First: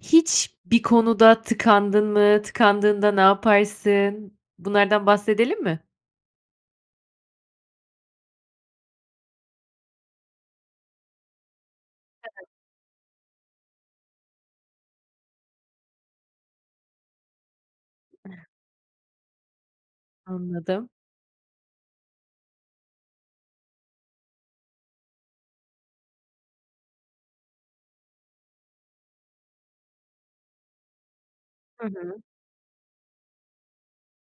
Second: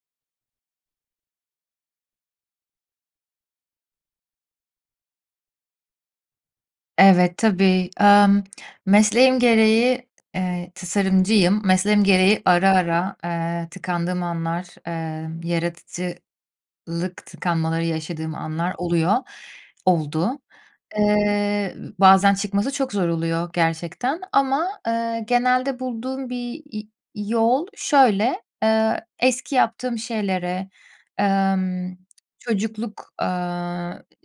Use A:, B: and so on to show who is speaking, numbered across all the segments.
A: Hiç bir konuda tıkandın mı? Tıkandığında ne yaparsın? Bunlardan bahsedelim mi?
B: Evet, tabii. Emm, mesleğim gereği, eee -tasarımcıyım mesleğim gereği
A: Evet.
B: ara ara, eee, tıkandığım anlar, eee, yaratıcılık tıkanmaları yaşadığım anlar oluyor, oldu.
A: Anladım.
B: Eee, bazen çıkması çok zor oluyor gerçekten ama, eee, genelde bulduğum bir, iii, yol şöyle; eee, eski yaptığım şeylere,
A: Hı
B: emm,
A: hı.
B: çocukluk, eee,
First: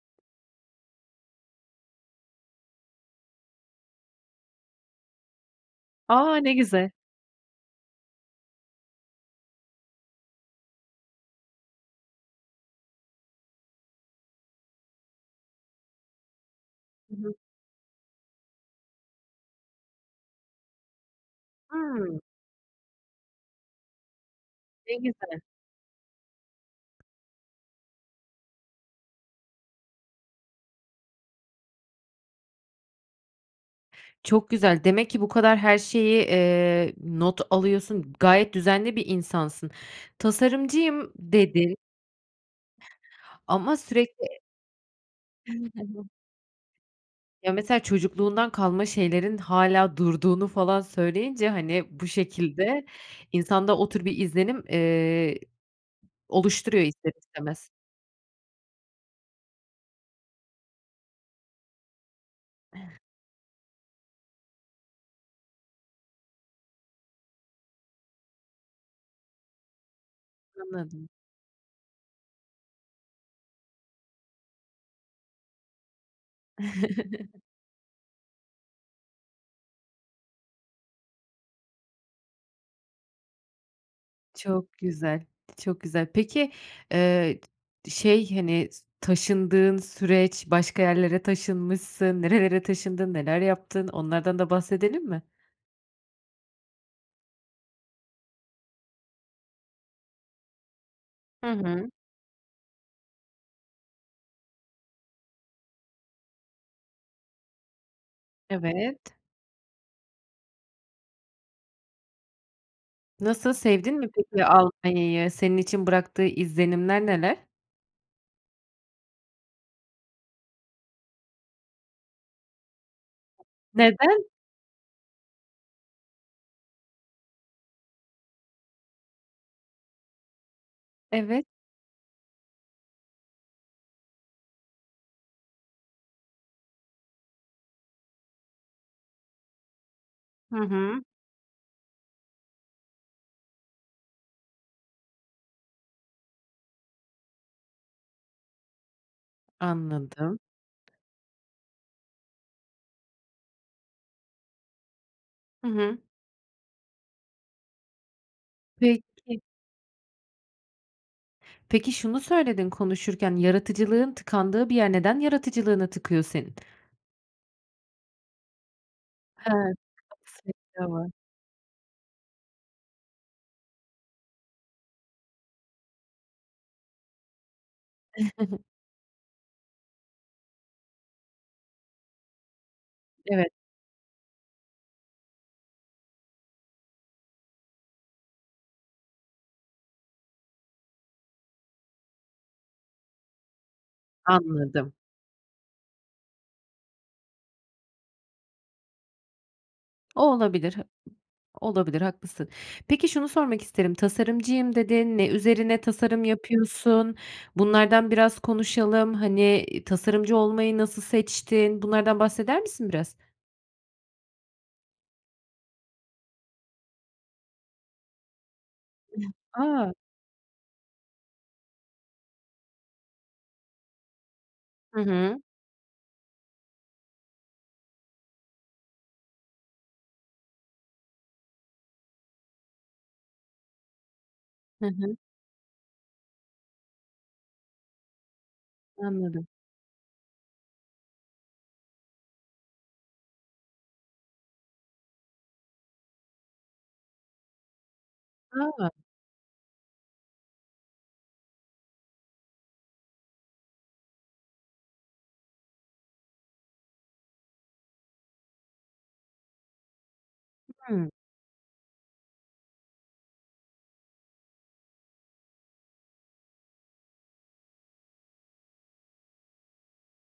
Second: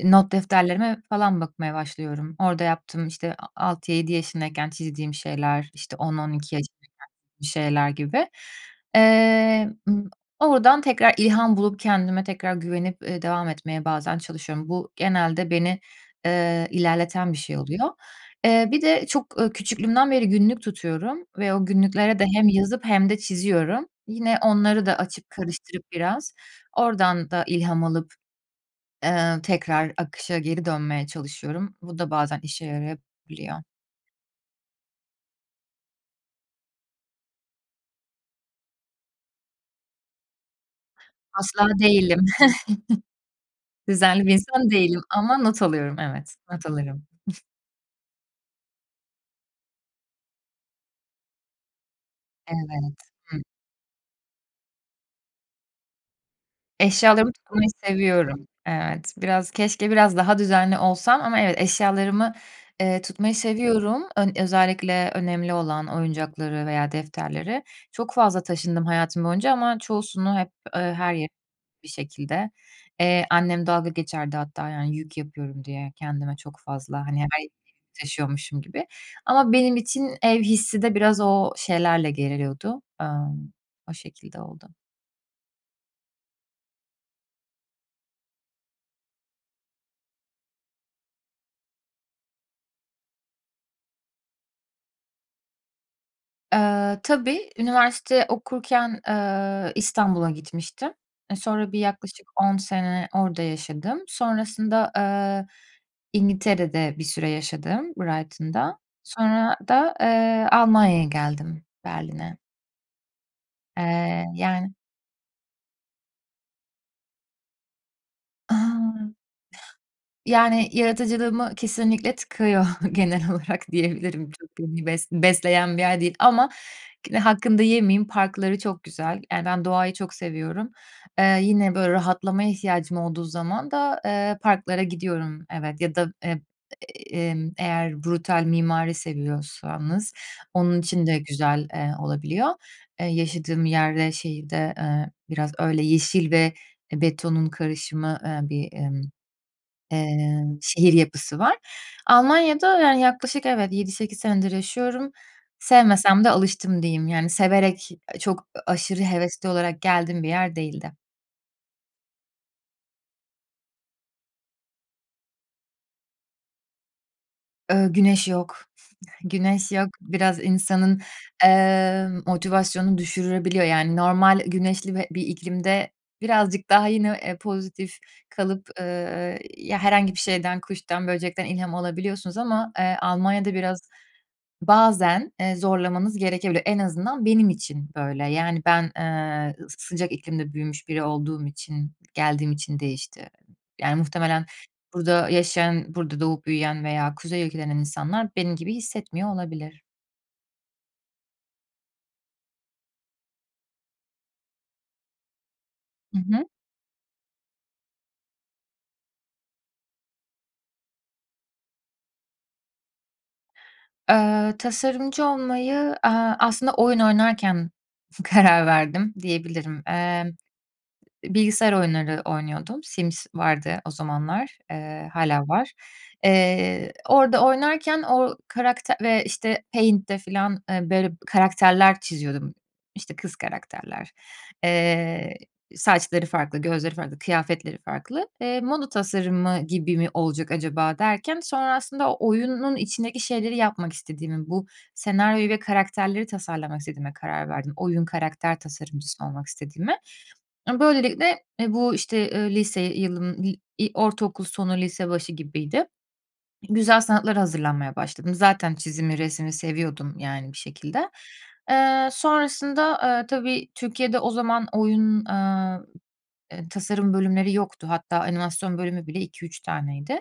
B: not defterlerime falan bakmaya başlıyorum. Orada yaptığım, işte, a altı yedi yaşındayken çizdiğim şeyler, işte, on on
A: A! Ne
B: iki yaşı
A: güzel.
B: [unintelligible] şeyler gibi. Eee, ımm, oradan tekrar ilham bulup kendime tekrar güvenip, eee, devam etmeye bazen çalışıyorum. Bu, genelde beni, eee,
A: Hı
B: ilerleten
A: hı.
B: bir şey oluyor. Eee, bir de çok, ııı, küçüklüğümden beri günlük tutuyorum ve o günlüklere
A: Hıı.
B: de hem yazıp hem de çiziyorum. Yine onları
A: Ne
B: da açıp,
A: güzel.
B: karıştırıp biraz, oradan da ilham alıp, eee, tekrar akışa geri dönmeye çalışıyorum. Bu da bazen işe yarayabiliyor.
A: Çok güzel. Demek ki bu kadar her şeyi, eee, not alıyorsun. Gayet düzenli bir insansın. Tasarımcıyım, dedi
B: Asla değilim.
A: Ama
B: Düzenli bir
A: sürekli
B: insan değilim ama not alıyorum.
A: [unintelligible]
B: Evet. Not alırım.
A: Ya, mesela çocukluğundan kalma şeylerin hâlâ durduğunu falan söyleyince, hani, bu şekilde
B: Evet. Hı
A: insanda o tür bir izlenim, eee, oluşturuyor ister
B: Eşyalarımı
A: istemez.
B: tutmayı seviyorum, evet. Biraz keşke biraz daha düzenli olsam ama eve eşyalarımı, eee, tutmayı seviyorum, ön özellikle önemli olan oyuncakları veya defterleri. Çok fazla taşındım hayatım boyunca ama çoğusunu hep, eee,
A: Anladım.
B: her yere bir şekilde. Eee, annem dalga geçerdi hatta yani yük yapıyorum diye kendime çok fazla, hani, her yere taşıyormuşum gibi. Ama benim için ev hissi de biraz o şeylerle geliyordu, emm, o şekilde oldu.
A: Çok güzel, çok güzel. Peki, eee, şey, hani, s taşındığın süreç, başka yerlere taşınmışsın. Nerelere taşındın, neler yaptın onlardan da bahsedelim mi?
B: Eee, tabii, üniversite okurken, eee, İstanbul'a gitmiştim. E,
A: Hı
B: sonra bir
A: hı.
B: yaklaşık 10 sene orada yaşadım. Sonrasında, eee, İngiltere'de bir süre yaşadım, Brighton'da.
A: Evet.
B: Sonra da, eee, Almanya'ya geldim, Berlin'e.
A: Nasıl, sevdin mi
B: Eee,
A: peki
B: yani
A: Almanya'yı? Senin için bıraktığı izlenimler neler?
B: A! Yani, yaratıcılığımı kesinlikle tıkıyor, genel olarak
A: Neden?
B: diyebilirim. Çok beni bes besleyen bir yer değil ama yine hakkını da yemeyeyim, parkları çok güzel. Yani, ben doğayı çok seviyorum. Eee,
A: Evet.
B: yine, böyle, rahatlamaya ihtiyacım olduğu zaman da, eee, parklara gidiyorum, evet, ya da, emm, eee, eğer brutal mimari seviyorsanız
A: Hı
B: onun
A: hı.
B: için de güzel, eee, olabiliyor. Eee, yaşadığım yer ve şeyi de, eee, biraz öyle yeşil ve, eee, betonun karışımı, eee, bir, emm,
A: Anladım.
B: eee, şehir yapısı var. Almanya'da, yani, yaklaşık, evet, 7-8 senedir yaşıyorum.
A: Hı hı.
B: Sevmesem de alıştım, diyeyim. Yani, severek, eee, çok, ııı, aşırı
A: Peki.
B: hevesli olarak geldiğim bir yer değildi.
A: Peki, şunu söyledin konuşurken, yaratıcılığın tıkandığı bir yer. Neden yaratıcılığını tıkıyor senin?
B: Iıı, güneş yok. Güneş
A: Hı.
B: yok, biraz insanın,
A: [unintelligible]
B: eee, motivasyonunu düşürebiliyor. Yani normal güneşli bir bir iklimde birazcık daha, yine, eee, pozitif kalıp, ııı, ya, herhangi bir şeyden, kuştan, böcekten ilham alabiliyorsunuz ama, eee,
A: Evet.
B: Almanya'da biraz, bazen, eee, zorlamanız gerekebilir. En azından benim için böyle. Yani, ben, eee, s sıcak iklimde büyümüş biri olduğum için, geldiğim için değişti. Yani, muhtemelen
A: Anladım.
B: burada yaşayan, burada doğup büyüyen veya kuzey ülkelerinden insanlar benim gibi hissetmiyor olabilir.
A: O olabilir, hı olabilir haklısın. Peki, şunu sormak isterim, tasarımcıyım dedin. Ne üzerine
B: Hı
A: tasarım
B: hı.
A: yapıyorsun? Bunlardan biraz konuşalım, hani, iii, tasarımcı olmayı nasıl seçtin? Bunlardan bahseder misin biraz?
B: Eee, tasarımcı olmayı, eee, aslında oyun oynarken karar verdim diyebilirim.
A: A!
B: Eee, bilgisayar oyunları oynuyordum, Sims vardı o zamanlar,
A: Hı
B: eee, hâlâ
A: hı.
B: var. Eee, orada oynarken, o karakte ve, işte, Paint'te falan, eee, böyle karakterler çiziyordum, işte, kız karakterler.
A: Hı hı.
B: Eee, saçları farklı, gözleri farklı, kıyafetleri farklı. Eee, moda
A: Anladım.
B: tasarımı gibi mi olacak acaba derken sonra aslında oyunun içindeki şeyleri yapmak istediğimi, bu senaryoyu ve karakterleri tasarlamak istediğime karar verdim, oyun karakter
A: A!
B: tasarımcısı olmak istediğime. Eee, böylelikle, eee, bu işte, ııı, lise yılın, iii, ortaokul sonu, lise başı gibiydi. Güzel sanatlara hazırlanmaya başladım. Zaten çizimi, resmi seviyordum yani bir
A: Hı.
B: şekilde. Eee, sonrasında, eee, tabii Türkiye'de o zaman oyun, aaa, eee, tasarım bölümleri yoktu hatta animasyon bölümü bile 2-3 taneydi.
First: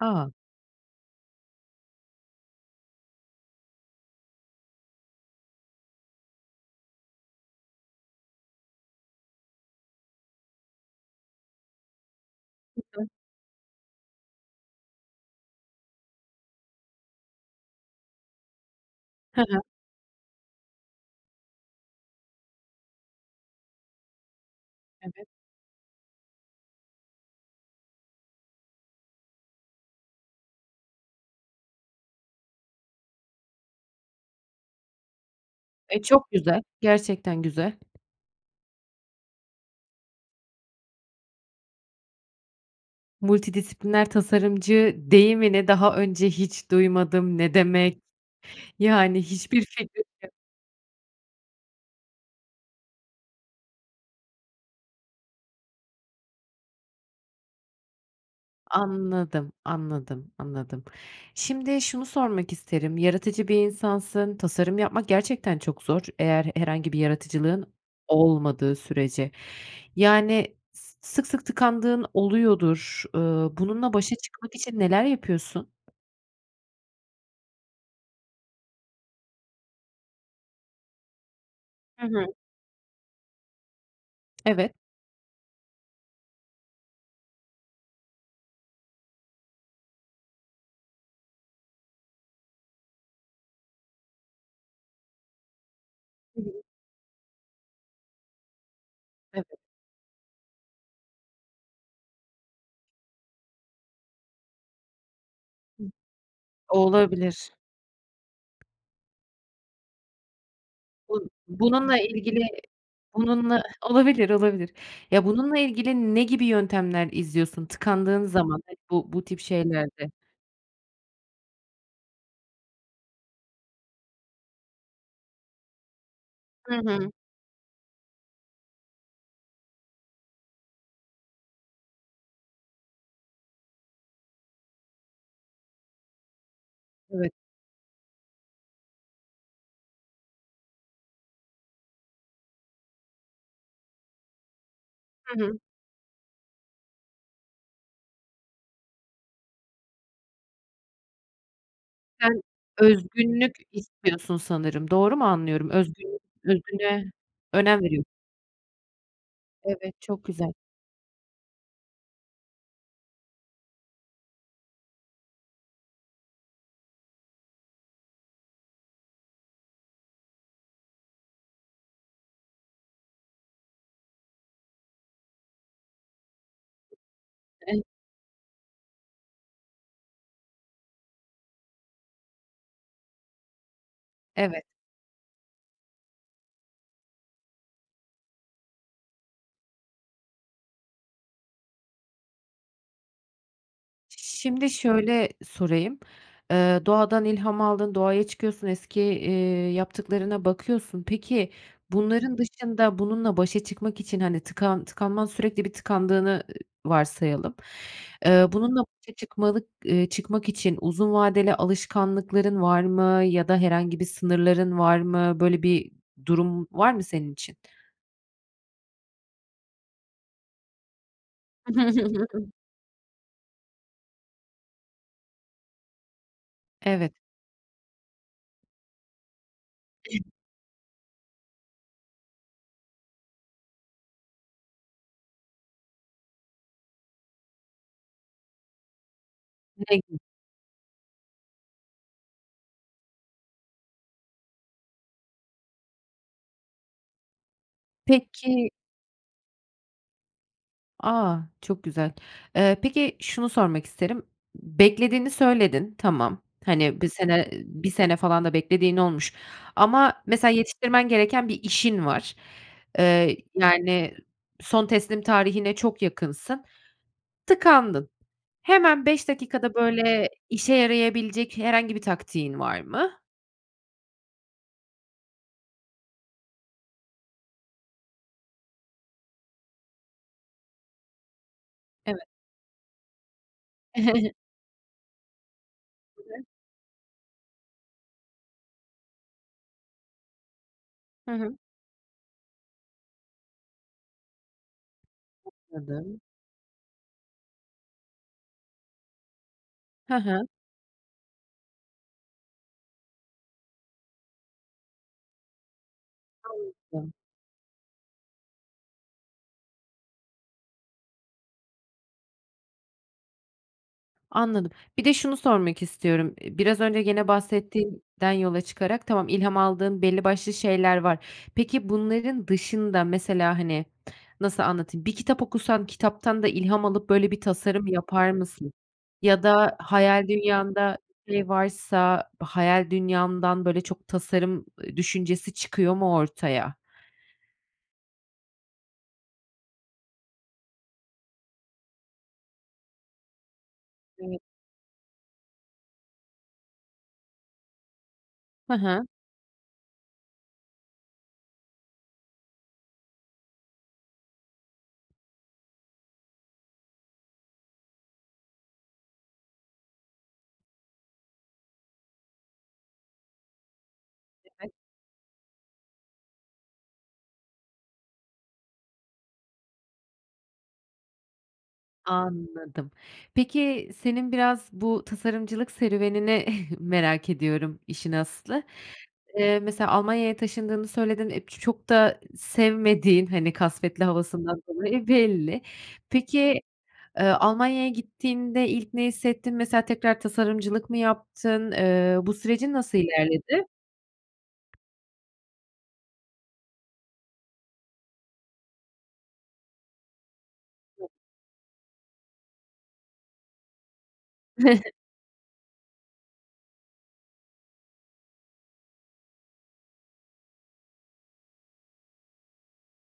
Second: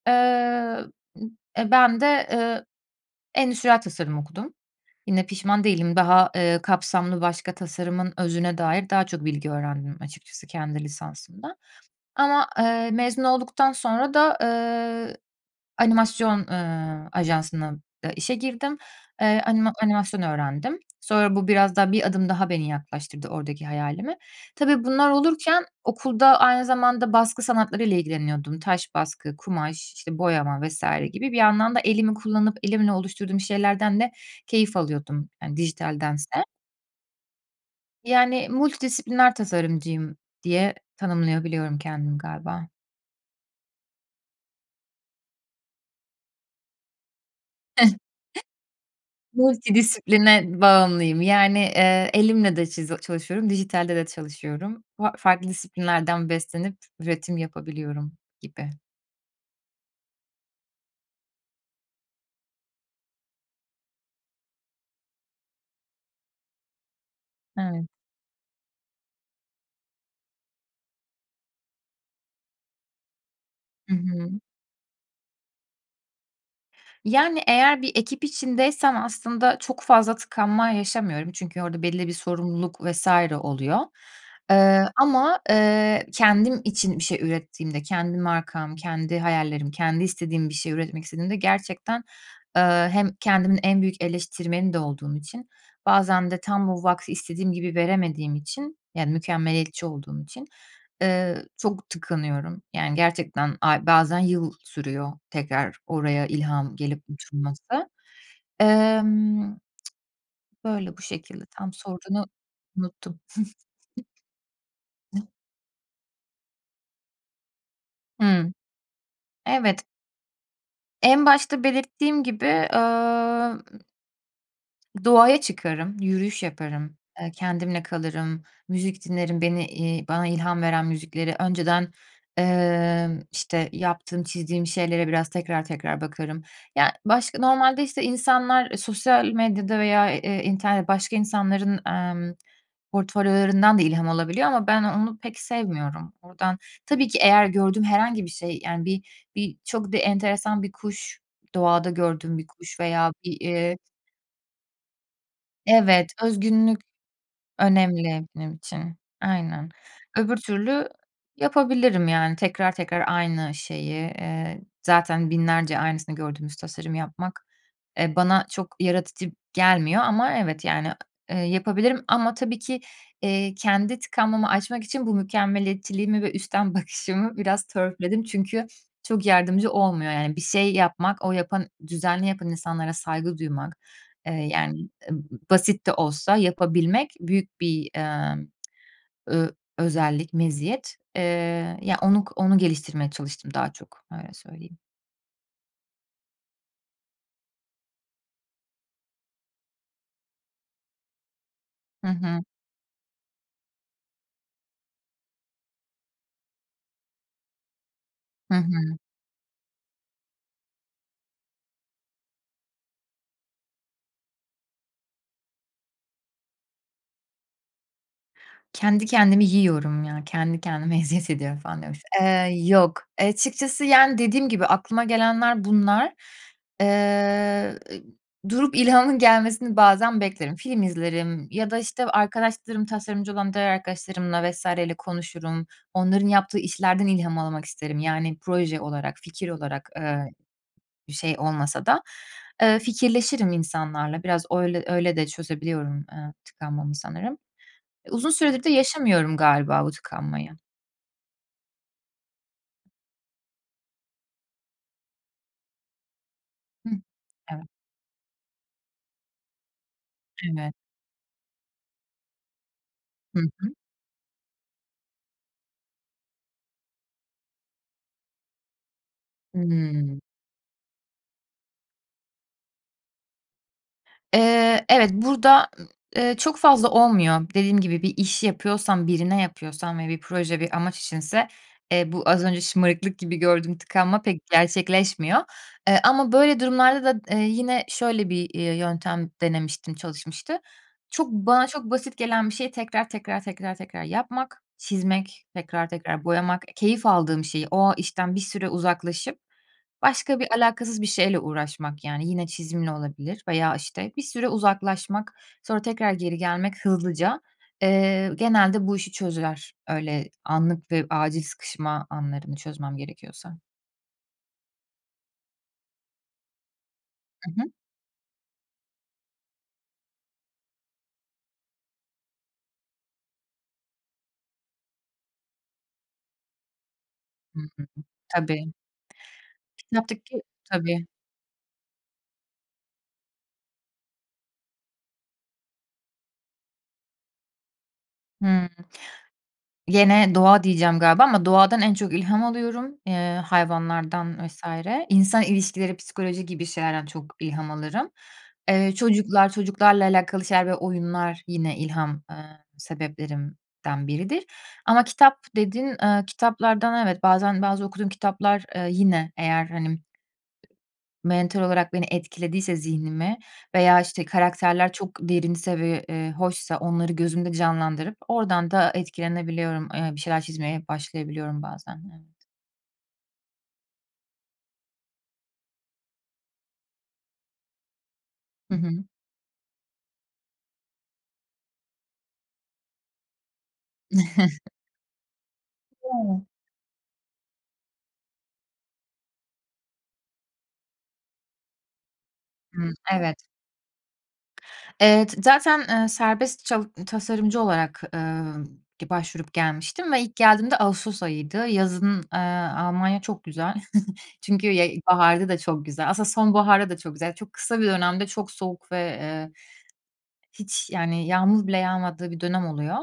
A: A!
B: Eee, b eee, ben de, eee, endüstriyel tasarım okudum, yine pişman değilim, daha, eee, kapsamlı, başka tasarımın özüne dair daha çok bilgi öğrendim açıkçası kendi lisansımda. Ama,
A: Hı
B: eee,
A: hı.
B: mezun olduktan sonra da, ııı, animasyon, ııı, ajansına, aaa, işe girdim. Eee,
A: Hı hı.
B: anima animasyon öğrendim. Sonra bu biraz daha, bir adım daha beni yaklaştırdı oradaki hayalime. Tabii, bunlar
A: Evet.
B: olurken okulda aynı zamanda baskı sanatlarıyla ilgileniyordum. Taş baskı, kumaş, işte, boyama vs. gibi, bir yandan da elimi kullanıp, elimle oluşturduğum şeylerden de keyif alıyordum, hani,
A: Eee, çok
B: dijitaldense.
A: güzel, gerçekten güzel.
B: Yani, multidisipliner tasarımcıyım diye tanımlayabiliyorum kendimi, galiba.
A: Multidisipliner tasarımcı deyimini daha önce hiç duymadım, ne demek? Yani, hiçbir fikrim yok.
B: Multidisipline bağımlıyım. Yani, eee, elimle de çizi çalışıyorum, dijitalde de çalışıyorum. Fa farklı disiplinlerden beslenip üretim yapabiliyorum gibi.
A: Anladım, anladım, anladım. Şimdi şunu sormak isterim; yaratıcı bir insansın, tasarım yapmak gerçekten çok zor, eğer herhangi bir yaratıcılığın
B: Evet.
A: olmadığı sürece. Yani, s sık sık tıkandığın oluyordur. Iıı, Bununla
B: Hı
A: başa
B: hı.
A: çıkmak için neler yapıyorsun?
B: Yani, eğer bir ekip içindeysem aslında çok fazla tıkanma yaşamıyorum, çünkü orada belli
A: Hı
B: bir
A: hı.
B: sorumluluk vs. oluyor.
A: Evet.
B: Eee, ama, eee, kendim için bir şey ürettiğimde, kendi markam, kendi hayallerim, kendi istediğim bir şey üretmek istediğimde gerçekten, eee, hem kendimin en büyük eleştirmeni de olduğum için, bazen
A: Hı
B: de
A: hı.
B: tam bu vakti istediğim gibi veremediğim için, yani,
A: Evet.
B: mükemmeliyetçi olduğum için, eee, çok tıkanıyorum. Yani, gerçekten ay bazen yıl sürüyor tekrar
A: Hı.
B: oraya ilham gelip
A: Olabilir.
B: uçurması. Emm, böyle, bu
A: Bu
B: şekilde. Tam
A: bununla
B: sorduğunu
A: ilgili
B: unuttum.
A: bununla Olabilir, olabilir. Ya, bununla ilgili ne gibi yöntemler izliyorsun tıkandığın
B: Hıı.
A: zaman, hani, bu bu tip
B: Evet.
A: şeylerde?
B: En başta belirttiğim gibi, ımm doğaya çıkarım, yürüyüş
A: Hı
B: yaparım,
A: hı.
B: eee, kendimle kalırım, müzik dinlerim. Beni, iii, bana ilham veren müzikleri önceden, emm, işte, yaptığım, çizdiğim şeylere biraz tekrar tekrar bakarım. Ya,
A: Evet.
B: başka normalde, işte, insanlar sosyal medyada veya, eee, internet başka insanların, emm, portfolyolarından da ilham alabiliyor ama ben, onu pek
A: Hı hı.
B: sevmiyorum. Oradan tabii ki eğer gördüğüm herhangi bir şey, yani, bi bir çok da enteresan bir kuş, doğada gördüğüm
A: Sen,
B: bir kuş veya bir,
A: özgünlük
B: eee
A: istiyorsun sanırım, doğru mu anlıyorum?
B: Evet,
A: Özgün
B: özgünlük
A: özgünlüğe önem veriyo
B: önemli benim için, aynen.
A: Evet, çok
B: Öbür
A: güzel.
B: türlü yapabilirim, yani, tekrar tekrar aynı şeyi. Eee, zaten binlerce aynısını gördüğümüz tasarımı yapmak, eee, bana çok yaratıcı gelmiyor ama evet, yani, eee, yapabilirim ama tabii ki, eee, kendi tıkanmamı açmak için bu mükemmeliyetçiliğimi ve üstten bakışımı biraz
A: Ev
B: törpüledim çünkü çok yardımcı olmuyor, yani. Bir şey yapmak, o yapan düzenli yapan insanlara saygı duymak, eee,
A: Evet.
B: yani, ııı, basit de olsa yapabilmek büyük bir, ımm, ö özellik, meziyet. Eee, ya, onu onu geliştirmeye çalıştım daha çok, öyle
A: Şimdi
B: söyleyeyim.
A: şöyle sorayım, eee, doğadan ilham aldın, doğaya çıkıyorsun, eski, iii, yaptıklarına bakıyorsun. Peki,
B: Hı
A: bunların
B: hı.
A: dışında, bununla başa çıkmak için, hani, tıkan tıkanman sürekli bir tıkandığını, ııı, varsayalım. Eee,
B: Hı
A: bununla
B: hı.
A: başa çıkmalık eee, çıkmak için uzun vadeli alışkanlıkların var mı ya da herhangi bir sınırların var mı? Böyle bir durum var mı senin için?
B: "Kendi kendimi yiyorum ya, kendi kendime eziyet ediyorum." falan diyormuşum. Eee, yok, açıkçası, yani, dediğim gibi, aklıma gelenler bunlar.
A: Evet.
B: Eee, durup ilhamın gelmesini bazen beklerim. Film izlerim ya da, işte, arkadaşlarım, tasarımcı olan diğer arkadaşlarımla vs. ile konuşurum. Onların yaptığı işlerden ilham almak isterim, yani, proje olarak, fikir olarak,
A: [unintelligible]
B: ııı, bir şey olmasa da. Iıı, fikirleşirim insanlarla, biraz öyle öyle de çözebiliyorum, eee, tıkanmamı sanırım. Uzun süredir de
A: Peki
B: yaşamıyorum galiba bu tıkanmayı.
A: A, çok güzel. Eee, peki, şunu sormak isterim, beklediğini söyledin, tamam.
B: Hıh,
A: Hani, 1 sene, eee,
B: evet.
A: 1 sene falan da beklediğin olmuş ama mesela
B: Evet.
A: yetiştirmen gereken bir işin var. Eee,
B: Hı hı.
A: yani, son teslim tarihine çok yakınsın, tıkandın. Hemen 5 dakikada,
B: Hıı.
A: böyle, işe yarayabilecek herhangi bir taktiğin var mı?
B: Eee, evet, burada, eee, çok fazla olmuyor. Dediğim gibi, bir iş yapıyorsam, birine yapıyorsam ve bir proje, bir amaç içinse, eee, bu
A: Evet.
B: az önce şımarıklık gibi gördüğüm tıkanma pek gerçekleşmiyor, eee, ama
A: [unintelligible]
B: böyle durumlarda da, eee, yine şöyle bir, iii, yöntem denemiştim, çalışmıştı: Çok
A: Hı hı.
B: bana çok basit gelen bir şeyi tekrar, tekrar, tekrar, tekrar yapmak, çizmek, tekrar,
A: Anladım.
B: tekrar boyamak, keyif aldığım şeyi, o işten bir süre uzaklaşıp
A: Hı
B: başka
A: hı.
B: bir alakasız bir şeyle uğraşmak yani. Yine çizimle olabilir veya işte, bir süre uzaklaşmak, sonra tekrar geri gelmek
A: Anladım.
B: hızlıca. Eee, genelde bu işi çözer, öyle anlık ve acil sıkışma anlarını çözmem gerekiyorsa.
A: Anladım. Bir de şunu sormak istiyorum, eee, biraz önce gene
B: Hı hı.
A: bahsettiğinden yola çıkarak, tamam, ilham aldığın belli başlı şeyler var. Peki bunların dışında, mesela, hani, nasıl anlatayım, bir kitap okusan kitaptan da ilham alıp böyle bir
B: Hı hı.
A: tasarım yapar
B: Tabii.
A: mısın? Ya da hayal
B: Kitaptaki
A: dünyanda
B: tabii.
A: bir şey varsa hayal dünyandan böyle çok tasarım, eee, düşüncesi çıkıyor mu ortaya?
B: Hımm. Gene doğa diyeceğim galiba ama doğadan en çok ilham alıyorum, ııı,
A: Evet.
B: hayvanlardan vs. İnsan ilişkileri, psikoloji gibi şeylerden çok ilham alırım.
A: Hı
B: Eee,
A: hı.
B: çocuklar, çocuklarla alakalı şeyler ve oyunlar yine ilham, ııı, sebeplerimden biridir ama kitap, dedin, ııı, kitaplardan evet, bazen, bazı okuduğum kitaplar, eee, yine eğer hani mental olarak beni, etkilediyse, zihnimi veya işte,
A: [unintelligible]
B: karakterler çok derinse ve, eee, hoşsa onları gözümde canlandırıp oradan da etkilenebiliyorum, ııı, bir şeyler çizmeye başlayabiliyorum bazen, evet.
A: Anladım. Peki, senin biraz bu tasarımcılık serüvenini merak ediyorum işin aslı.
B: Hı hı.
A: Eee, mesela Almanya'ya taşındığını söyledin, eee, ç çok da sevmediğin, hani, kasvetli havasından dolayı belli.
B: [unintelligible]
A: Peki, ııı, Almanya'ya gittiğinde ilk ne hissettin? Mesela tekrar tasarımcılık mı yaptın? Iıı, bu sürecin
B: Hı,
A: nasıl
B: evet.
A: ilerledi?
B: Evet. Zaten, eee, serbest çal tasarımcı olarak, ııı, ge başvurup gelmiştim ve ilk geldiğimde ağustos ayıydı. Yazın, eee, Almanya çok güzel çünkü, ya, ilkbaharda da çok güzel. Aslında sonbaharda da çok güzel, çok kısa bir dönemde çok soğuk ve, eee, hiç, yani, yağmur bile yağmadığı bir dönem oluyor.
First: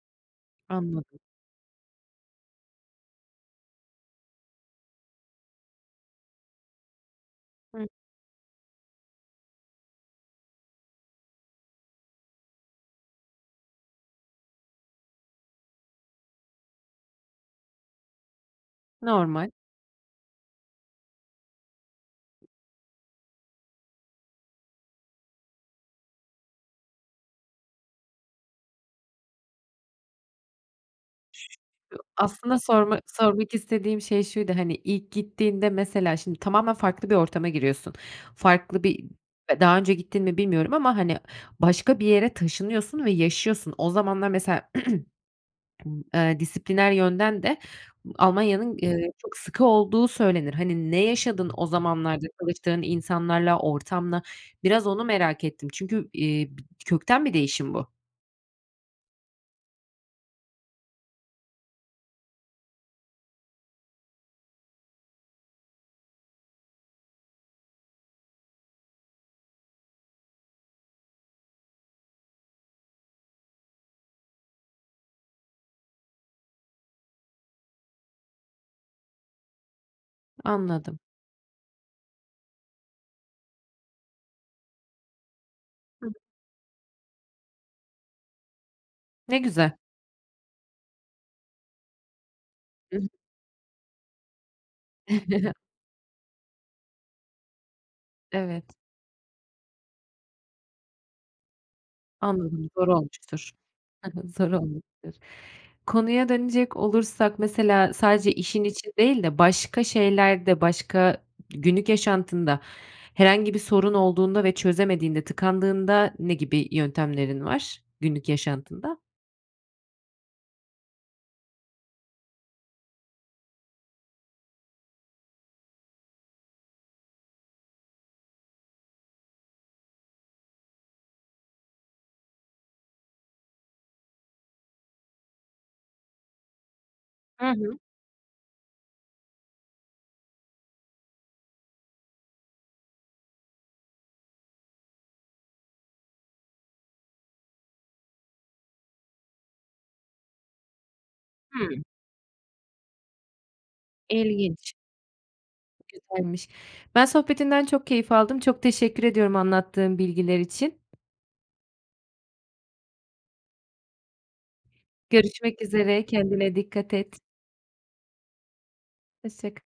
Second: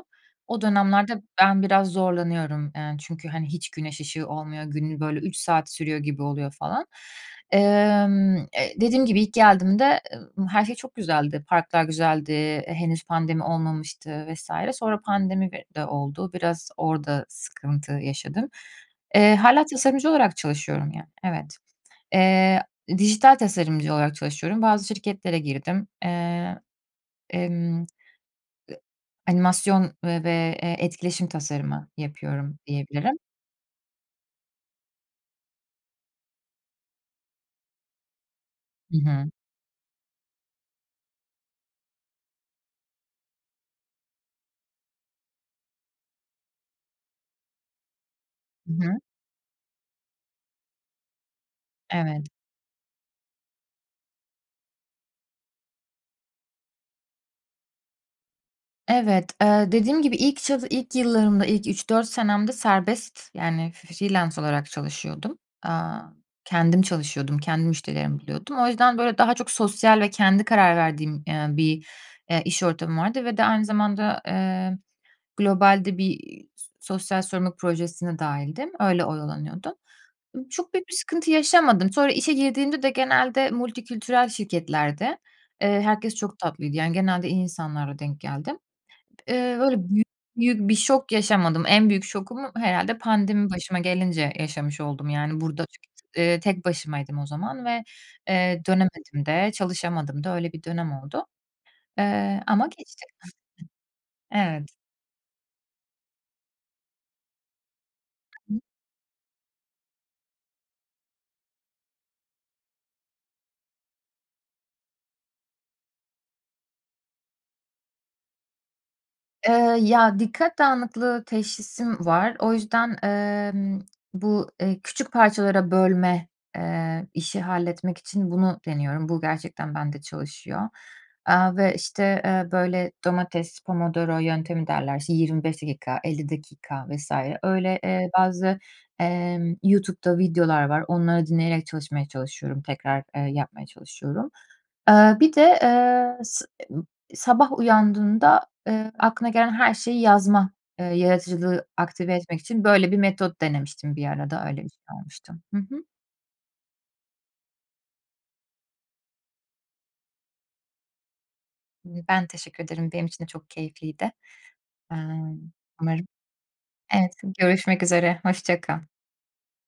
B: O
A: Anladım.
B: dönemlerde ben biraz zorlanıyorum, eee, çünkü, hani, hiç güneş ışığı olmuyor, günün böyle 3 saat sürüyor gibi oluyor falan. Emm, eee, dediğim gibi ilk geldiğimde, emm, her şey çok güzeldi, parklar güzeldi, henüz pandemi olmamıştı vs. Sonra pandemi [unintelligible] de oldu, biraz orada sıkıntı yaşadım. Eee,
A: Normal.
B: hâlâ tasarımcı olarak çalışıyorum, ya, evet. Eee, dijital tasarımcı olarak çalışıyorum, bazı şirketlere girdim. Eee, emm Animasyon ve ve e etkileşim tasarımı yapıyorum
A: Aslında sorma
B: diyebilirim.
A: sormak istediğim şey şuydu, hani, ilk gittiğinde mesela şimdi tamamen farklı bir ortama giriyorsun. Farklı
B: Hı
A: bir
B: hı.
A: daha önce gittin mi bilmiyorum ama hani başka bir yere taşınıyorsun ve yaşıyorsun. O zamanlar mesela, eee, disipliner yönden de
B: Hı
A: Almanya'nın,
B: hı.
A: eee, çok sıkı olduğu söylenir. Hani, ne yaşadın o zamanlarda
B: Evet.
A: çalıştığın insanlarla, ortamla? Biraz onu merak ettim çünkü, eee, b kökten bir değişim bu.
B: Evet, eee, dediğim gibi, ilk çal ilk yıllarımda, ilk 3-4 senemde serbest, yani, f freelance olarak çalışıyordum. Aaa, kendim çalışıyordum, kendi müşterilerimi buluyordum. O yüzden, böyle, daha çok sosyal ve kendi karar verdiğim, eee, bir, eee, iş ortamı vardı ve de aynı zamanda, eee, globalde bir, iii, sosyal sorumluluk projesine dâhildim, öyle oyalanıyordum. Iıı, çok büyük bir
A: Anladım.
B: sıkıntı yaşamadım. Sonra işe girdiğimde de genelde multikültürel şirketlerdi. Herkes
A: [unintelligible]
B: çok tatlıydı. Yani, genelde iyi insanlarla denk geldim.
A: Ne
B: Eee,
A: güzel.
B: öyle büyük büyük bir şok yaşamadım. En büyük şokumu herhâlde
A: [unintelligible]
B: pandemi başıma gelince yaşamış oldum. Yani, burada eee, tek başımaydım o zaman ve, eee,
A: Evet.
B: dönemedim de, çalışamadım da, öyle bir dönem oldu. Eee, ama
A: Anladım. Zor
B: geçti.
A: olmuştur. Hı hı. Zor
B: Evet.
A: olmuştur. Konuya dönecek olursak, mesela, sadece işin için değil de başka şeylerde, başka günlük yaşantında herhangi bir sorun olduğunda ve çözemediğinde, tıkandığında ne gibi yöntemlerin var günlük yaşantında?
B: Eee, ya, dikkat dağınıklığı teşhisim var. O yüzden, emm, bu, eee, küçük parçalara bölme, eee, işi halletmek için bunu deniyorum. Bu gerçekten bende çalışıyor. Aaa, ve, işte, eee, böyle, domates, Pomodoro yöntemi derler, işte, 25 dakika, 50 dakika vs.
A: Hı hı.
B: öyle, eee, bazı, emm, YouTube'da videolar var. Onları dinleyerek çalışmaya çalışıyorum. Tekrar, eee, yapmaya çalışıyorum. Eee, bir de, eee, s emm, sabah uyandığında, eee, aklına gelen her şeyi yazma, eee, yaratıcılığı
A: Hımm.
B: aktive etmek için böyle bir metot denemiştim bir ara da, öyle bir
A: İlginç.
B: şey olmuştu. Hı hı.
A: Güzelmiş. Ben sohbetinden çok keyif aldım. Çok teşekkür ediyorum anlattığın bilgiler için.
B: Ben teşekkür ederim. Benim için de çok keyifliydi. Emm,
A: Görüşmek üzere.
B: umarım.
A: Kendine dikkat
B: Evet,
A: et.
B: s görüşmek üzere. Hoşça kal.
A: Hoşça k